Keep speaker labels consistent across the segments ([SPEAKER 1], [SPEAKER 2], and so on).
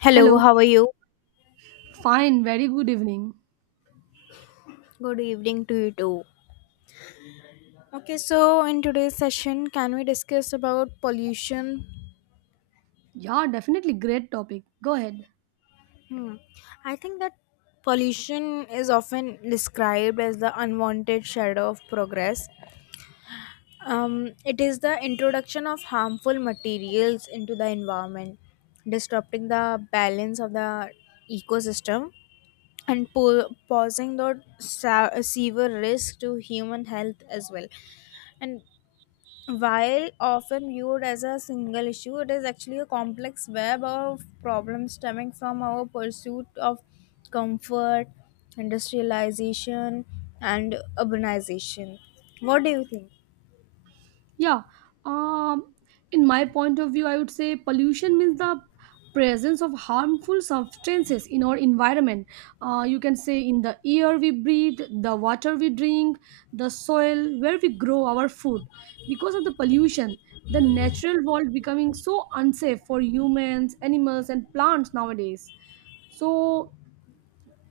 [SPEAKER 1] Hello,
[SPEAKER 2] Hello.
[SPEAKER 1] how are you?
[SPEAKER 2] Fine. Very good evening.
[SPEAKER 1] Good evening to you too. Okay, so in today's session, can we discuss about pollution?
[SPEAKER 2] Yeah, definitely great topic. Go ahead.
[SPEAKER 1] Hmm. I think that pollution is often described as the unwanted shadow of progress. It is the introduction of harmful materials into the environment, disrupting the balance of the ecosystem and posing the severe risk to human health as well. And while often viewed as a single issue, it is actually a complex web of problems stemming from our pursuit of comfort, industrialization, and urbanization. What do you think?
[SPEAKER 2] Yeah. Um, in my point of view, I would say pollution means the presence of harmful substances in our environment. You can say in the air we breathe, the water we drink, the soil where we grow our food. Because of the pollution, the natural world becoming so unsafe for humans, animals, and plants nowadays. So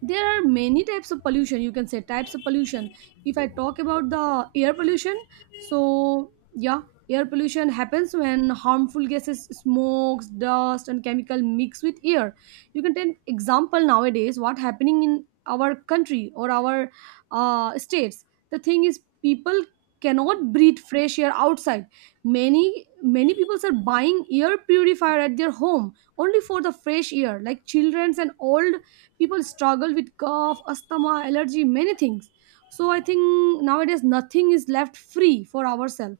[SPEAKER 2] there are many types of pollution, you can say types of pollution. If I talk about the air pollution, so yeah, air pollution happens when harmful gases, smokes, dust and chemical mix with air. You can take example nowadays what happening in our country or our states. The thing is people cannot breathe fresh air outside. Many people are buying air purifier at their home only for the fresh air. Like childrens and old people struggle with cough, asthma, allergy, many things. So I think nowadays nothing is left free for ourselves.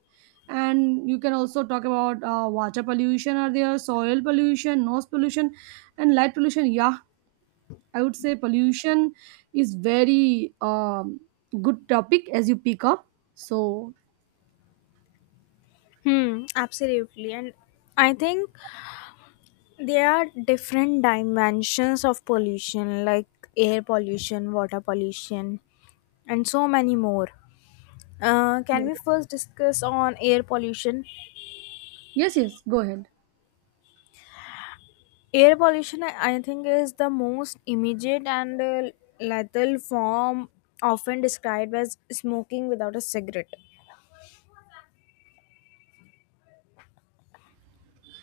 [SPEAKER 2] And you can also talk about water pollution, are there soil pollution, noise pollution and light pollution. Yeah, I would say pollution is very good topic as you pick up. So
[SPEAKER 1] Hmm, absolutely. And I think there are different dimensions of pollution, like air pollution, water pollution, and so many more. Can
[SPEAKER 2] yeah.
[SPEAKER 1] we first discuss on air pollution?
[SPEAKER 2] Yes, yes, go ahead.
[SPEAKER 1] Air pollution, I think, is the most immediate and lethal form, often described as smoking without a cigarette.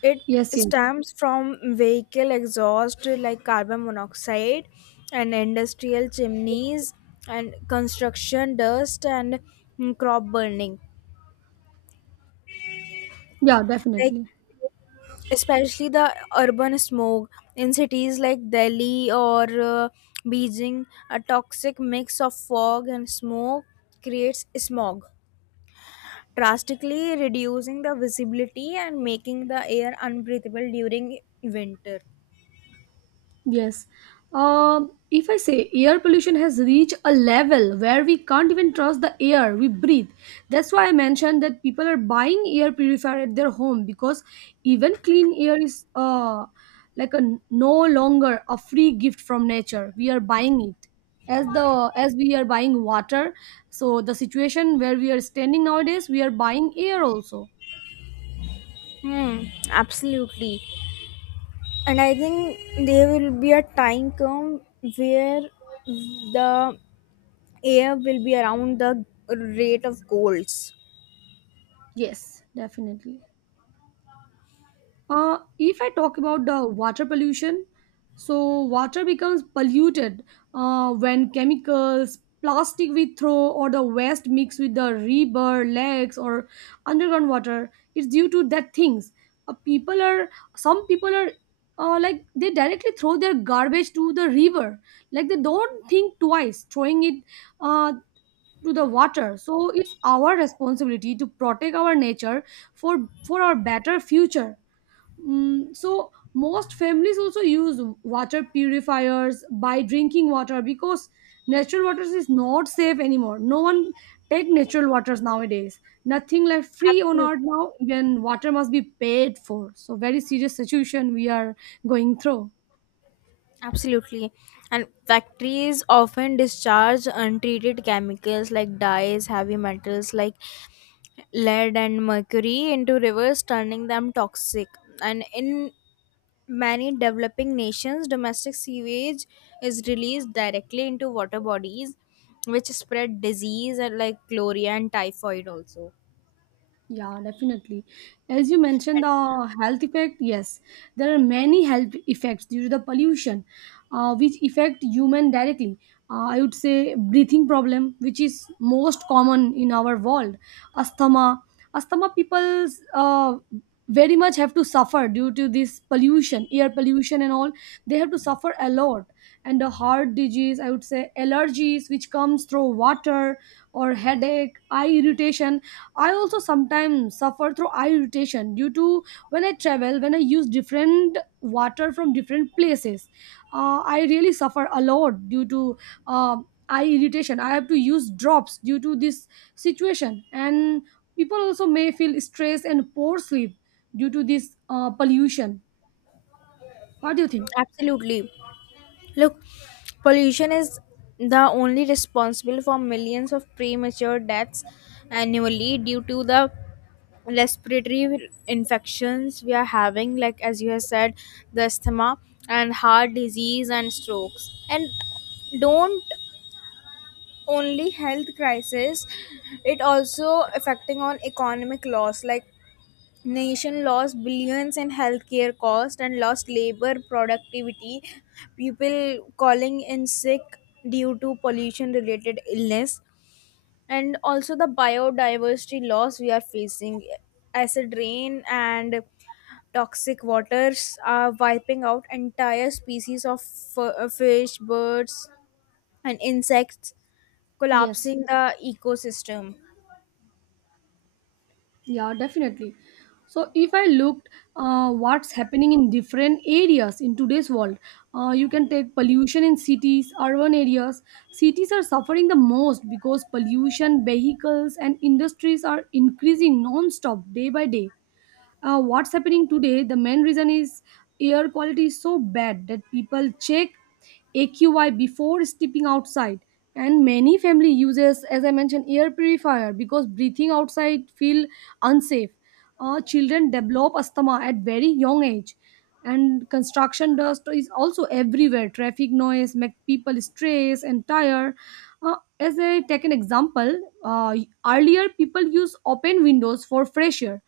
[SPEAKER 1] It
[SPEAKER 2] Yes, yes.
[SPEAKER 1] stems from vehicle exhaust like carbon monoxide and industrial chimneys and construction dust and crop burning.
[SPEAKER 2] Yeah,
[SPEAKER 1] Like
[SPEAKER 2] definitely.
[SPEAKER 1] especially the urban smog in cities like Delhi or Beijing, a toxic mix of fog and smoke creates smog, drastically reducing the visibility and making the air unbreathable during winter.
[SPEAKER 2] Yes. If I say air pollution has reached a level where we can't even trust the air we breathe, that's why I mentioned that people are buying air purifier at their home because even clean air is like no longer a free gift from nature. We are buying it as we are buying water. So the situation where we are standing nowadays, we are buying air also.
[SPEAKER 1] Hmm, absolutely. And I think there will be a time come where the air will be around the rate of colds.
[SPEAKER 2] Yes, definitely. If I talk about the water pollution, so water becomes polluted when chemicals, plastic we throw, or the waste mix with the river, lakes, or underground water. It's due to that things. People are Some people are like they directly throw their garbage to the river. Like they don't think twice throwing it uh, to the water. So it's our responsibility to protect our nature for our better future. Mm, so most families also use water purifiers by drinking water because natural waters is not safe anymore, no one take natural waters nowadays. Nothing like free on
[SPEAKER 1] Absolutely.
[SPEAKER 2] earth now when water must be paid for. So very serious situation we are going through.
[SPEAKER 1] Absolutely. And factories often discharge untreated chemicals like dyes, heavy metals like lead and mercury into rivers, turning them toxic. And in many developing nations, domestic sewage is released directly into water bodies, which spread disease and like chlorella and typhoid also.
[SPEAKER 2] Yeah, definitely. As you mentioned, the health effect, yes, there are many health effects due to the pollution, which affect human directly. I would say breathing problem, which is most common in our world. Asthma, people uh, very much have to suffer due to this pollution, air pollution and all. They have to suffer a lot. And the heart disease, I would say allergies, which comes through water, or headache, eye irritation. I also sometimes suffer through eye irritation due to when I travel, when I use different water from different places. I really suffer a lot due to eye irritation. I have to use drops due to this situation, and people also may feel stress and poor sleep due to this pollution. What do you think?
[SPEAKER 1] Absolutely. Look, pollution is the only responsible for millions of premature deaths annually due to the respiratory infections we are having, like as you have said, the asthma and heart disease and strokes. And don't only health crisis, it also affecting on economic loss like nation lost billions in healthcare cost and lost labor productivity, people calling in sick due to pollution related illness, and also the biodiversity loss we are facing, acid rain and toxic waters are wiping out entire species of fish, birds and insects,
[SPEAKER 2] Yes.
[SPEAKER 1] collapsing the ecosystem.
[SPEAKER 2] Yeah, definitely. So if I looked what's happening in different areas in today's world, you can take pollution in cities, urban areas. Cities are suffering the most because pollution, vehicles, and industries are increasing non-stop day by day. What's happening today, the main reason is air quality is so bad that people check AQI before stepping outside. And many family uses, as I mentioned, air purifier because breathing outside feel unsafe. Children develop asthma at very young age. And construction dust is also everywhere. Traffic noise make people stress and tired. As I take an example, uh, earlier people use open windows for fresh air.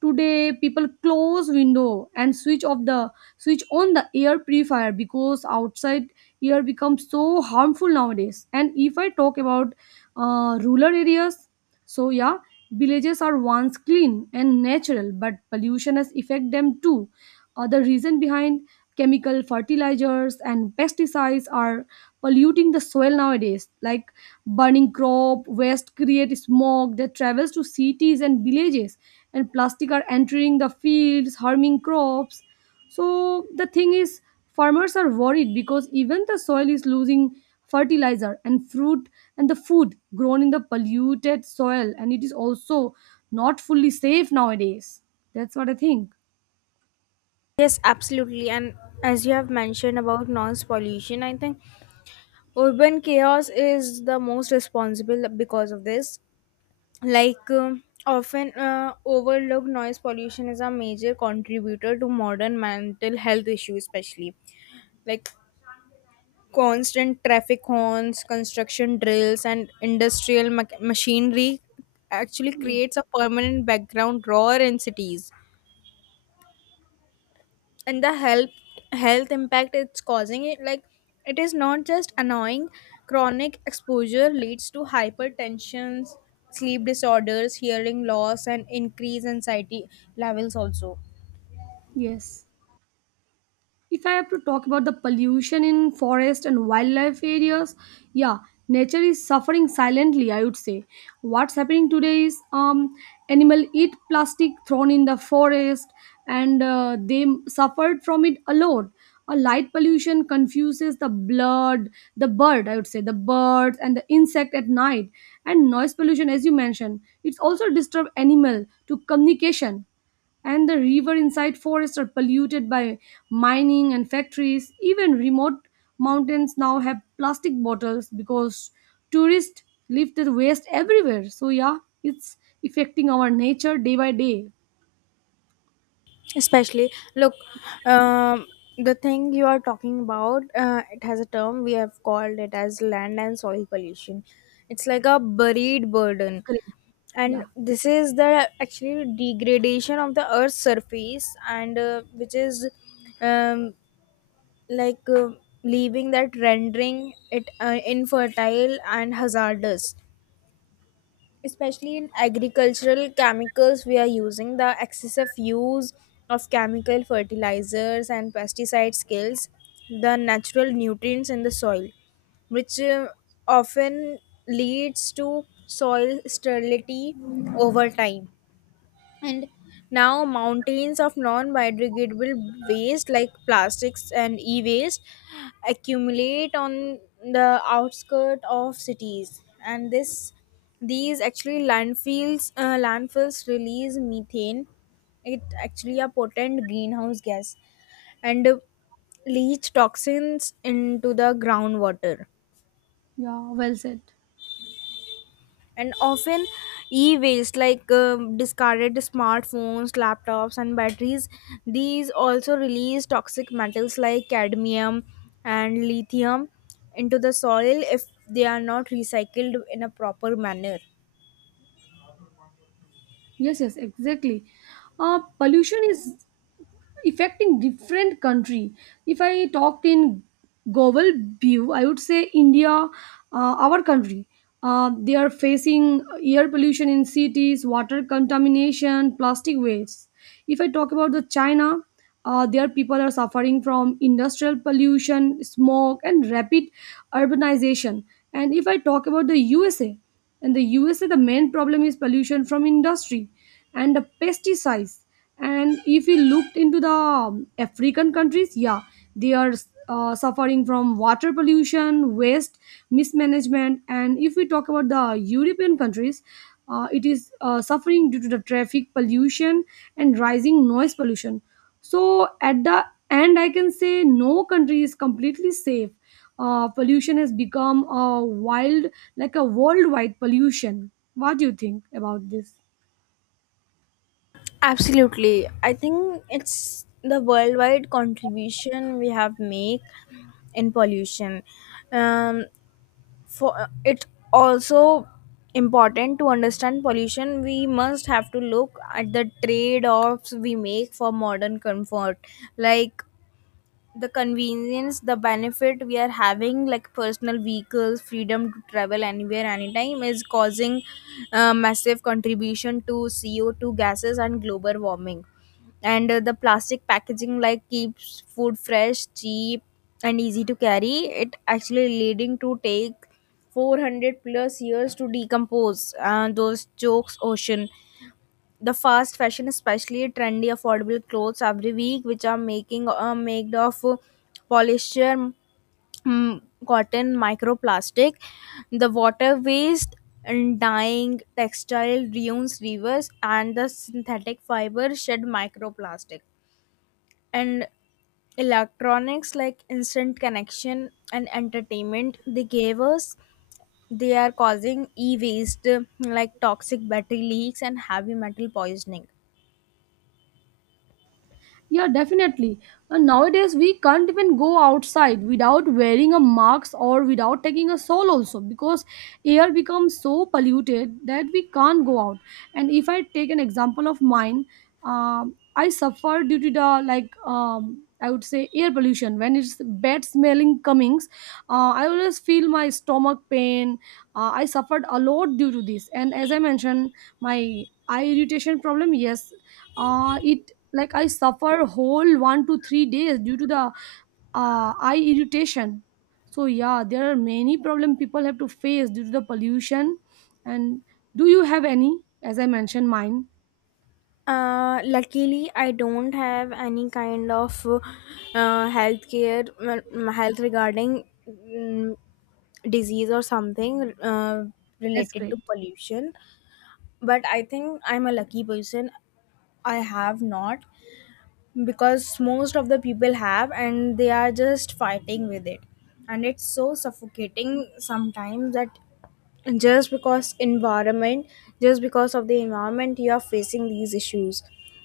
[SPEAKER 2] Today, people close window and switch on the air purifier because outside air becomes so harmful nowadays. And if I talk about rural areas, so yeah, villages are once clean and natural, but pollution has affect them too. The reason behind chemical fertilizers and pesticides are polluting the soil nowadays. Like burning crop waste create smoke that travels to cities and villages, and plastic are entering the fields, harming crops. So the thing is, farmers are worried because even the soil is losing fertilizer and fruit and the food grown in the polluted soil, and it is also not fully safe nowadays. That's what I think.
[SPEAKER 1] Yes, absolutely. And as you have mentioned about noise pollution, I think urban chaos is the most responsible because of this, like often overlooked noise pollution is a major contributor to modern mental health issues, especially like constant traffic horns, construction drills and industrial machinery actually
[SPEAKER 2] Yeah.
[SPEAKER 1] creates a permanent background roar in cities. And the health impact it's causing, it like it is not just annoying. Chronic exposure leads to hypertension, sleep disorders, hearing loss and increased anxiety levels also.
[SPEAKER 2] Yes. If I have to talk about the pollution in forest and wildlife areas, yeah, nature is suffering silently, I would say. What's happening today is animal eat plastic thrown in the forest, and they suffered from it alone. A light pollution confuses the blood, the bird, I would say, the birds and the insect at night. And noise pollution, as you mentioned, it's also disturb animal to communication, and the river inside forests are polluted by mining and factories. Even remote mountains now have plastic bottles because tourists leave their waste everywhere. So yeah, it's affecting our nature day by day.
[SPEAKER 1] Especially look, um, the thing you are talking about, it has a term, we have called it as land and soil pollution. It's like a buried burden,
[SPEAKER 2] Correct.
[SPEAKER 1] and
[SPEAKER 2] Yeah.
[SPEAKER 1] this is the actually degradation of the earth's surface, and which is um, like leaving that, rendering it infertile and hazardous, especially in agricultural chemicals we are using. The excessive use of chemical fertilizers and pesticide kills the natural nutrients in the soil, which often leads to soil sterility over time. And now mountains of non-biodegradable waste like plastics and e-waste accumulate on the outskirts of cities, and this these actually landfills release methane, it actually a potent greenhouse gas, and leach toxins into the groundwater.
[SPEAKER 2] Yeah, well said.
[SPEAKER 1] And often e-waste like discarded smartphones, laptops and batteries, these also release toxic metals like cadmium and lithium into the soil if they are not recycled in a proper manner.
[SPEAKER 2] Yes, yes, exactly. Pollution is affecting different country. If I talked in global view, I would say India, our country, they are facing air pollution in cities, water contamination, plastic waste. If I talk about the China, their people are suffering from industrial pollution, smoke and rapid urbanization. And if I talk about the USA, in the USA the main problem is pollution from industry and the pesticides. And if we looked into the African countries, yeah, they are suffering from water pollution, waste mismanagement. And if we talk about the European countries, it is suffering due to the traffic pollution and rising noise pollution. So at the end I can say no country is completely safe. Pollution has become a wild, like a worldwide pollution. What do you think about this?
[SPEAKER 1] Absolutely, I think it's the worldwide contribution we have make in pollution. um, for it's also important to understand pollution, we must have to look at the trade offs we make for modern comfort, like the convenience, the benefit we are having, like personal vehicles, freedom to travel anywhere anytime is causing massive contribution to co2 gases and global warming. And the plastic packaging like keeps food fresh, cheap and easy to carry, it actually leading to take 400 plus years to decompose, those chokes ocean. The fast fashion, especially trendy affordable clothes every week, which are making made of polyester, cotton microplastic, the water waste and dyeing textile ruins rivers, and the synthetic fiber shed microplastic. And electronics like instant connection and entertainment they gave us, they are causing e-waste, like toxic battery leaks and heavy metal poisoning.
[SPEAKER 2] Yeah, definitely. And nowadays, we can't even go outside without wearing a mask or without taking a soul also because air becomes so polluted that we can't go out. And if I take an example of mine, I suffer due to the, like, I would say air pollution when it's bad smelling comings. I always feel my stomach pain. I suffered a lot due to this. And as I mentioned, my eye irritation problem. Yes, it, like, I suffer whole 1 to 3 days due to the eye irritation. So yeah, there are many problem people have to face due to the pollution. And do you have any? As I mentioned mine.
[SPEAKER 1] Luckily, I don't have any kind of healthcare, health regarding, disease or something
[SPEAKER 2] That's
[SPEAKER 1] related
[SPEAKER 2] great.
[SPEAKER 1] to pollution. But I think I'm a lucky person. I have not, because most of the people have, and they are just fighting with it, and it's so suffocating sometimes that just because environment just because of the environment you are facing these issues.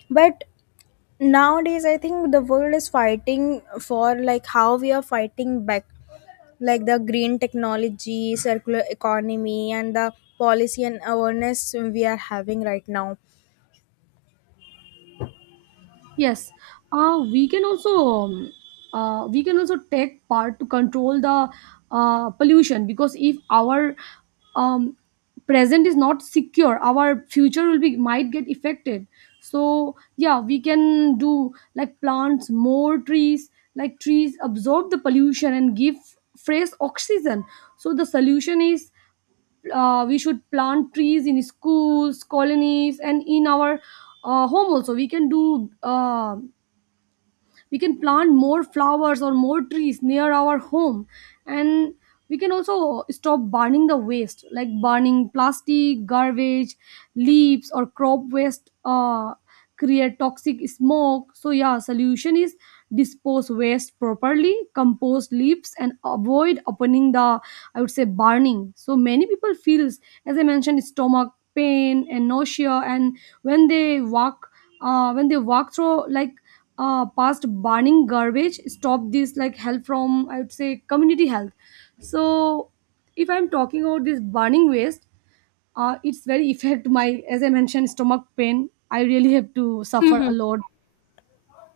[SPEAKER 1] But nowadays I think the world is fighting for, like how we are fighting back, like the green technology, circular economy and the policy and awareness we are having right now.
[SPEAKER 2] Yes, uh, we can also um, we can also take part to control the pollution because if our um, present is not secure, our future will be might get affected. So yeah, we can do like plants more trees, like trees absorb the pollution and give fresh oxygen. So the solution is we should plant trees in schools, colonies and in our home also. We can do we can plant more flowers or more trees near our home. And we can also stop burning the waste like burning plastic, garbage, leaves or crop waste. Create toxic smoke. So yeah, solution is dispose waste properly, compost leaves and avoid opening the, I would say, burning. So many people feels, as I mentioned, stomach pain and nausea. And when they walk when they walk through, like, past burning garbage. Stop this, like help from, I would say, community health. So if I'm talking about this burning waste, it's very affect my, as I mentioned, stomach pain. I really have to suffer a lot.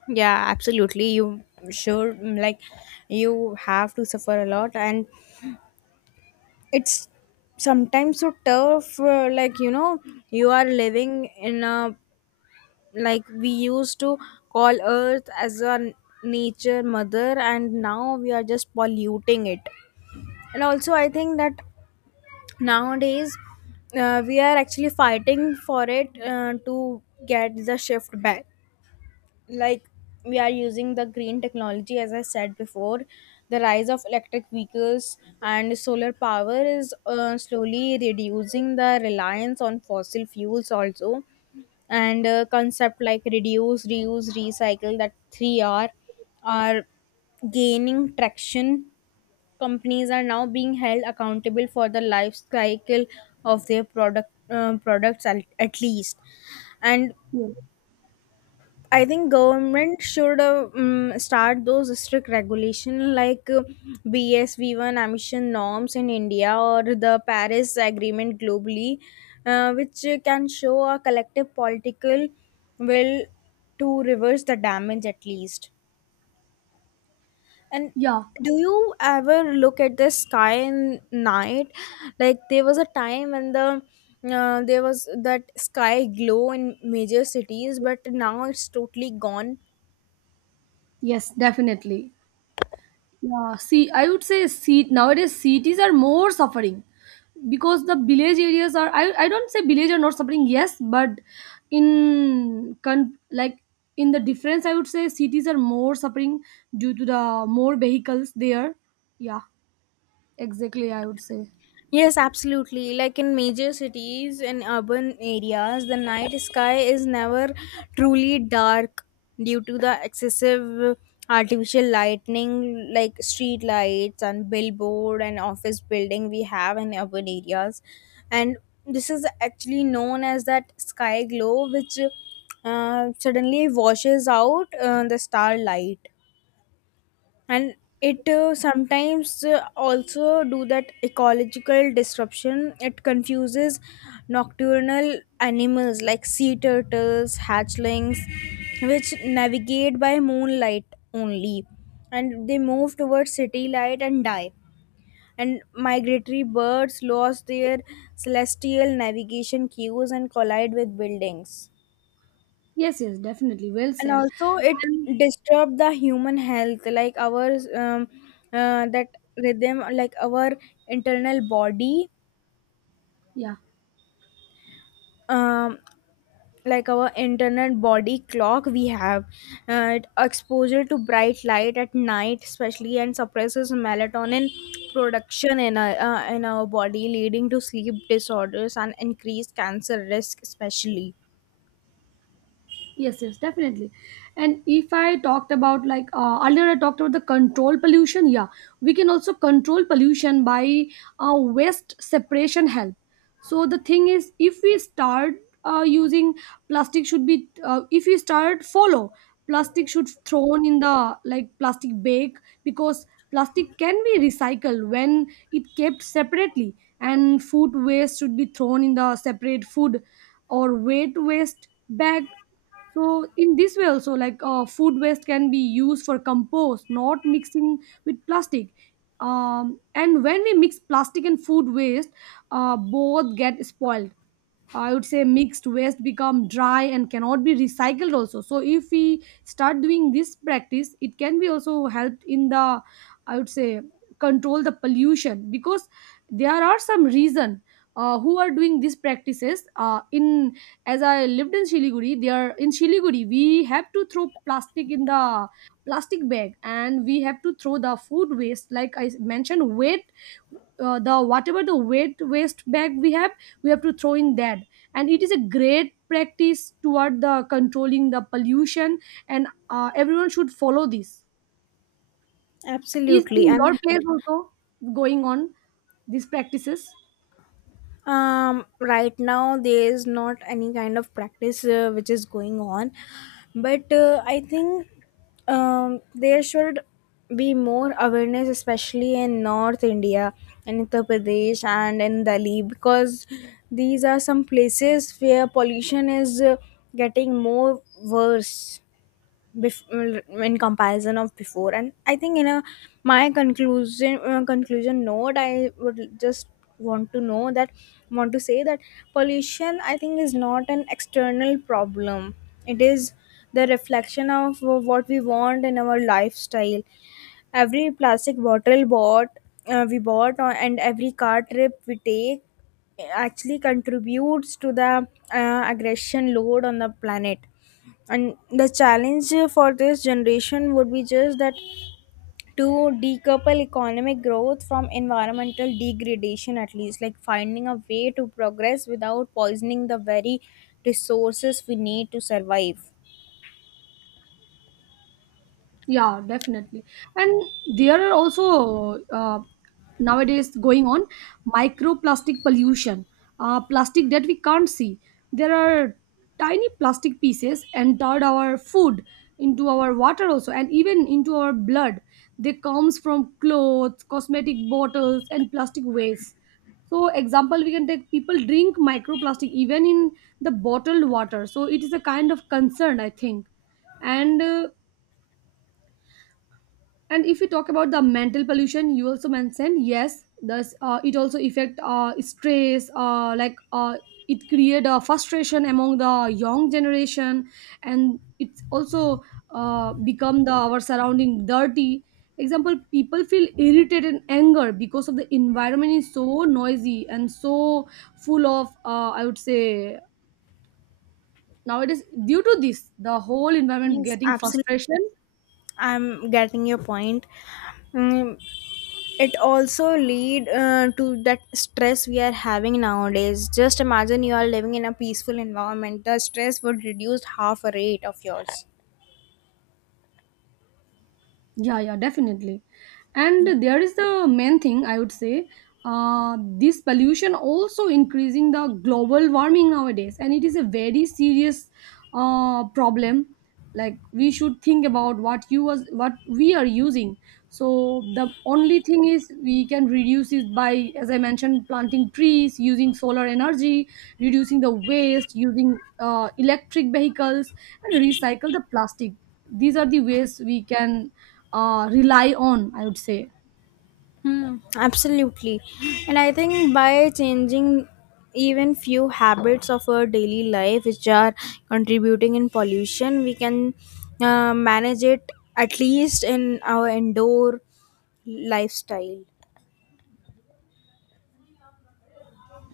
[SPEAKER 1] Yeah, absolutely. You sure, like you have to suffer a lot, and it's sometimes so tough, like you know, you are living in a like, we used to call earth as a nature mother, and now we are just polluting it. And also I think that nowadays we are actually fighting for it to get the shift back, like we are using the green technology as I said before. The rise of electric vehicles and solar power is slowly reducing the reliance on fossil fuels also. And concept like reduce, reuse, recycle, that 3R are gaining traction. Companies are now being held accountable for the life cycle of their products at least. And
[SPEAKER 2] Yeah,
[SPEAKER 1] I think government should start those strict regulation like BSV1 emission norms in India or the Paris Agreement globally, which can show a collective political will to reverse the damage at least. And
[SPEAKER 2] yeah.
[SPEAKER 1] do you ever look at the sky in night? Like there was a time when there was that sky glow in major cities, but now it's totally gone.
[SPEAKER 2] Yes, definitely. Yeah, see, I would say seat nowadays cities are more suffering because the village areas are. I don't say village are not suffering. Yes, but in con, like in the difference, I would say cities are more suffering due to the more vehicles there. Yeah, exactly. I would say
[SPEAKER 1] Yes, absolutely. Like in major cities and urban areas, the night sky is never truly dark due to the excessive artificial lightning like street lights and billboard and office building we have in urban areas. And this is actually known as that sky glow which suddenly washes out the starlight. And it sometimes also do that ecological disruption, it confuses nocturnal animals like sea turtles hatchlings, which navigate by moonlight only, and they move towards city light and die. And migratory birds lost their celestial navigation cues and collide with buildings.
[SPEAKER 2] yes, yes, definitely. Well
[SPEAKER 1] And
[SPEAKER 2] said.
[SPEAKER 1] also it
[SPEAKER 2] And
[SPEAKER 1] disturbed the human health, like our that rhythm, like our internal body
[SPEAKER 2] yeah.
[SPEAKER 1] um, like our internal body clock we have, exposure to bright light at night especially and suppresses melatonin production in in our body, leading to sleep disorders and increased cancer risk especially.
[SPEAKER 2] Yes, yes, definitely. And if I talked about, like, earlier I talked about the control pollution, yeah, we can also control pollution by waste separation help. So the thing is, if we start using plastic should be if we start follow plastic should thrown in the, like, plastic bag, because plastic can be recycled when it kept separately. And food waste should be thrown in the separate food or weight waste bag. So in this way also, like food waste can be used for compost, not mixing with plastic. And when we mix plastic and food waste, both get spoiled. I would say mixed waste become dry and cannot be recycled also. So if we start doing this practice, it can be also helped in the, I would say, control the pollution because there are some reason who are doing these practices in, as I lived in Shiliguri, they are in Shiliguri. We have to throw plastic in the plastic bag, and we have to throw the food waste like I mentioned weight, the whatever the weight waste bag we have, we have to throw in that. And it is a great practice toward the controlling the pollution, and everyone should follow this. Is
[SPEAKER 1] Absolutely.
[SPEAKER 2] in
[SPEAKER 1] And
[SPEAKER 2] your place also going on these practices?
[SPEAKER 1] right now there is not any kind of practice which is going on, but I think there should be more awareness, especially in North India, in Uttar Pradesh and in Delhi, because these are some places where pollution is getting more worse in comparison of before. And I think in a my conclusion note, I would just want to know that want to say that pollution I think is not an external problem, it is the reflection of what we want in our lifestyle. Every plastic bottle bought uh, we bought and every car trip we take actually contributes to the aggression load on the planet. And the challenge for this generation would be just that, to decouple economic growth from environmental degradation, at least like finding a way to progress without poisoning the very resources we need to survive.
[SPEAKER 2] Yeah, definitely. And there are also nowadays going on microplastic pollution, plastic that we can't see. There are tiny plastic pieces entered our food, into our water also, and even into our blood. They comes from clothes, cosmetic bottles, and plastic waste. So, example, we can take people drink microplastic even in the bottled water. So, it is a kind of concern, I think. And and if we talk about the mental pollution, you also mentioned yes, thus, it also affect stress? Like, it create a frustration among the young generation, and it's also become the our surrounding dirty. Example: people feel irritated and anger because of the environment is so noisy and so full of, I would say, nowadays due to this the whole environment
[SPEAKER 1] Yes,
[SPEAKER 2] getting frustration.
[SPEAKER 1] absolutely. I'm getting your point. Mm, it also lead to that stress we are having nowadays. Just imagine you are living in a peaceful environment, the stress would reduce half a rate of yours.
[SPEAKER 2] Yeah, yeah, definitely.
[SPEAKER 1] Yeah.
[SPEAKER 2] And there is the main thing I would say. This pollution also increasing the global warming nowadays, and it is a very serious problem. Like we should think about what you was what we are using. So the only thing is we can reduce it by, as I mentioned, planting trees, using solar energy, reducing the waste, using electric vehicles, and recycle the plastic. These are the ways we can rely on, I would say.
[SPEAKER 1] Hmm, absolutely. And I think by changing even few habits of our daily life which are contributing in pollution, we can manage it at least in our indoor lifestyle.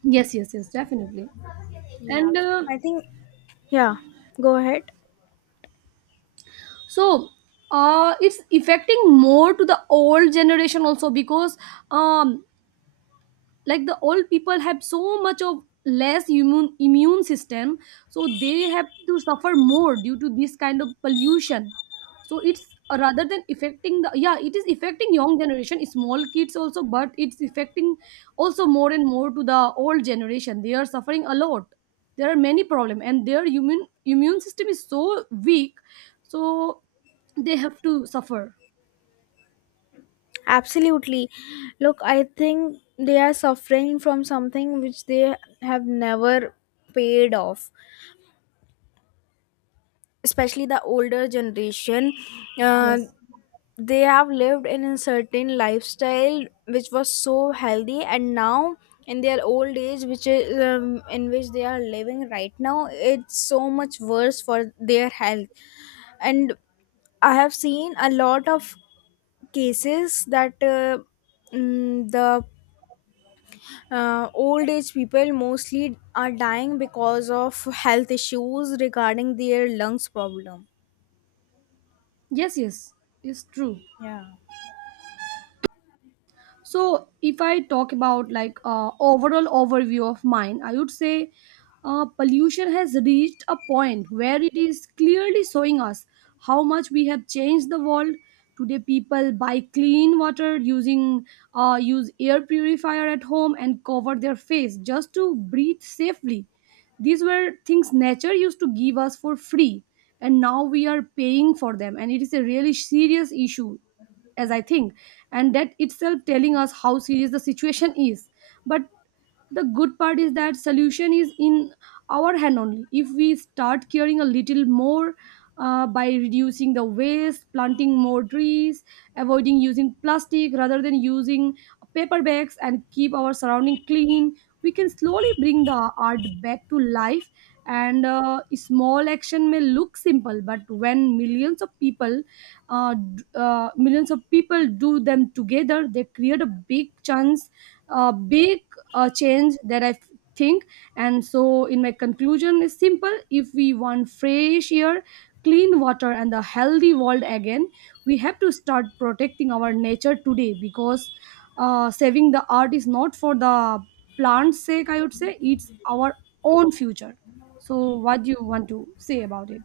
[SPEAKER 2] Yes, yes, yes, definitely.
[SPEAKER 1] Yeah.
[SPEAKER 2] And uh,
[SPEAKER 1] I think, yeah, go ahead.
[SPEAKER 2] so uh, it's affecting more to the old generation also because, um, like, the old people have so much of less immune system, so they have to suffer more due to this kind of pollution. So it's, rather than affecting the, yeah, it is affecting young generation, small kids also, but it's affecting also more and more to the old generation. They are suffering a lot. There are many problem, and their immune system is so weak, so they have to suffer.
[SPEAKER 1] Absolutely. Look, I think they are suffering from something which they have never paid off, especially the older generation. Uh,
[SPEAKER 2] Yes,
[SPEAKER 1] they have lived in a certain lifestyle which was so healthy, and now in their old age, which is in which they are living right now, it's so much worse for their health. And I have seen a lot of cases that mm, the old age people mostly are dying because of health issues regarding their lungs problem.
[SPEAKER 2] yes, yes, it's true.
[SPEAKER 1] Yeah.
[SPEAKER 2] So if I talk about like, overall overview of mine, I would say pollution has reached a point where it is clearly showing us how much we have changed the world. Today people buy clean water, using use air purifier at home and cover their face just to breathe safely. These were things nature used to give us for free, and now we are paying for them, and it is a really serious issue, as I think. And that itself telling us how serious the situation is. But the good part is that solution is in our hand only. If we start caring a little more, by reducing the waste, planting more trees, avoiding using plastic rather than using paper bags, and keep our surrounding clean, we can slowly bring the art back to life. And small action may look simple, but when millions of people millions of people do them together, they create a big chance, a big, change, that I think. And so in my conclusion is simple: if we want fresh air, clean water, and a healthy world again, we have to start protecting our nature today, because saving the earth is not for the plant's sake, I would say, it's our own future. So what do you want to say about it?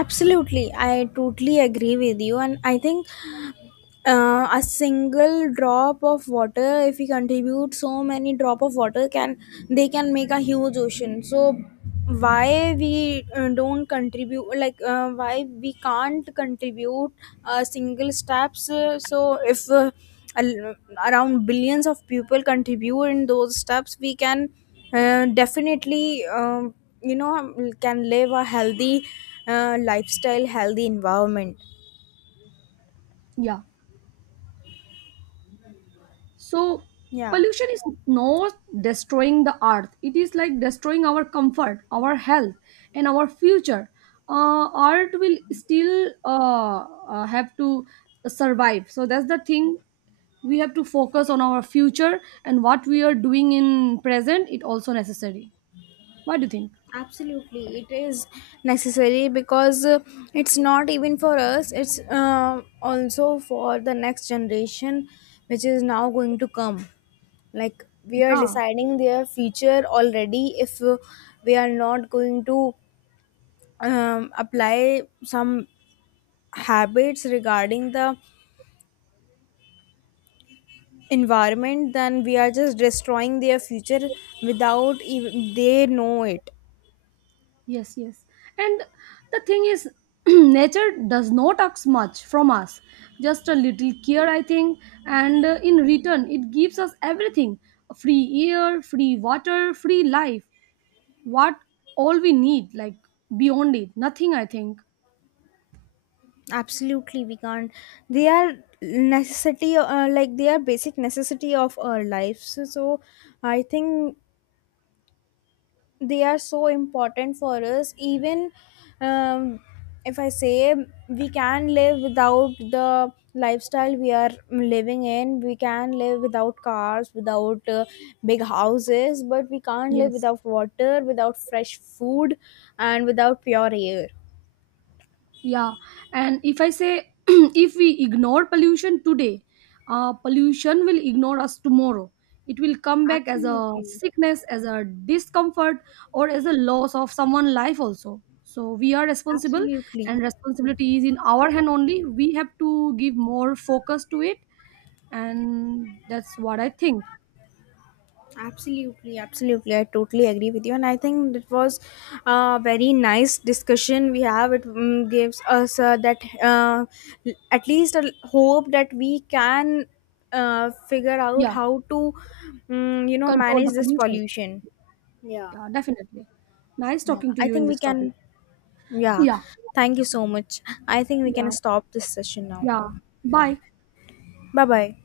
[SPEAKER 1] Absolutely, I totally agree with you, and I think a single drop of water, if we contribute so many drop of water can, they can make a huge ocean. So why we don't contribute, like why we can't contribute single steps, so if al- around billions of people contribute in those steps, we can definitely you know, can live a healthy lifestyle, healthy environment.
[SPEAKER 2] Yeah. So
[SPEAKER 1] Yeah,
[SPEAKER 2] pollution is not destroying the earth. It is like destroying our comfort, our health, and our future. Art will still have to survive. So that's the thing. We have to focus on our future and what we are doing in present. It also necessary. What do you think?
[SPEAKER 1] absolutely. It is necessary because it's not even for us, it's also for the next generation which is now going to come. Like we are
[SPEAKER 2] Yeah.
[SPEAKER 1] deciding their future already, if we are not going to apply some habits regarding the environment, then we are just destroying their future without even they know it.
[SPEAKER 2] Yes, yes. And the thing is, nature does not ask much from us. Just a little care, I think. And in return, it gives us everything: free air, free water, free life. What all we need, like, beyond it, nothing, I think.
[SPEAKER 1] Absolutely, we can't, they are necessity, like they are basic necessity of our lives. So, so I think they are so important for us. Even um, if I say, we can live without the lifestyle we are living in, we can live without cars, without big houses, but we can't live
[SPEAKER 2] Yes.
[SPEAKER 1] without water, without fresh food, and without pure air.
[SPEAKER 2] Yeah, and if I say if we ignore pollution today, pollution will ignore us tomorrow. It will come back as a
[SPEAKER 1] Absolutely.
[SPEAKER 2] sickness, as a discomfort, or as a loss of someone's life also. So we are responsible,
[SPEAKER 1] Absolutely.
[SPEAKER 2] and responsibility is in our hand only. We have to give more focus to it, and that's what I think.
[SPEAKER 1] Absolutely, absolutely. I totally agree with you, and I think it was a very nice discussion we have. It gives us that at least a hope that we can figure out
[SPEAKER 2] Yeah,
[SPEAKER 1] how to, you know,
[SPEAKER 2] control the
[SPEAKER 1] manage this
[SPEAKER 2] pollution.
[SPEAKER 1] pollution.
[SPEAKER 2] Yeah, definitely. Nice
[SPEAKER 1] Yeah,
[SPEAKER 2] talking to
[SPEAKER 1] I
[SPEAKER 2] you in
[SPEAKER 1] think we
[SPEAKER 2] this topic.
[SPEAKER 1] can. Yeah,
[SPEAKER 2] Yeah,
[SPEAKER 1] thank you so much. I think we can
[SPEAKER 2] yeah,
[SPEAKER 1] stop this session now.
[SPEAKER 2] yeah. Bye.
[SPEAKER 1] Bye bye.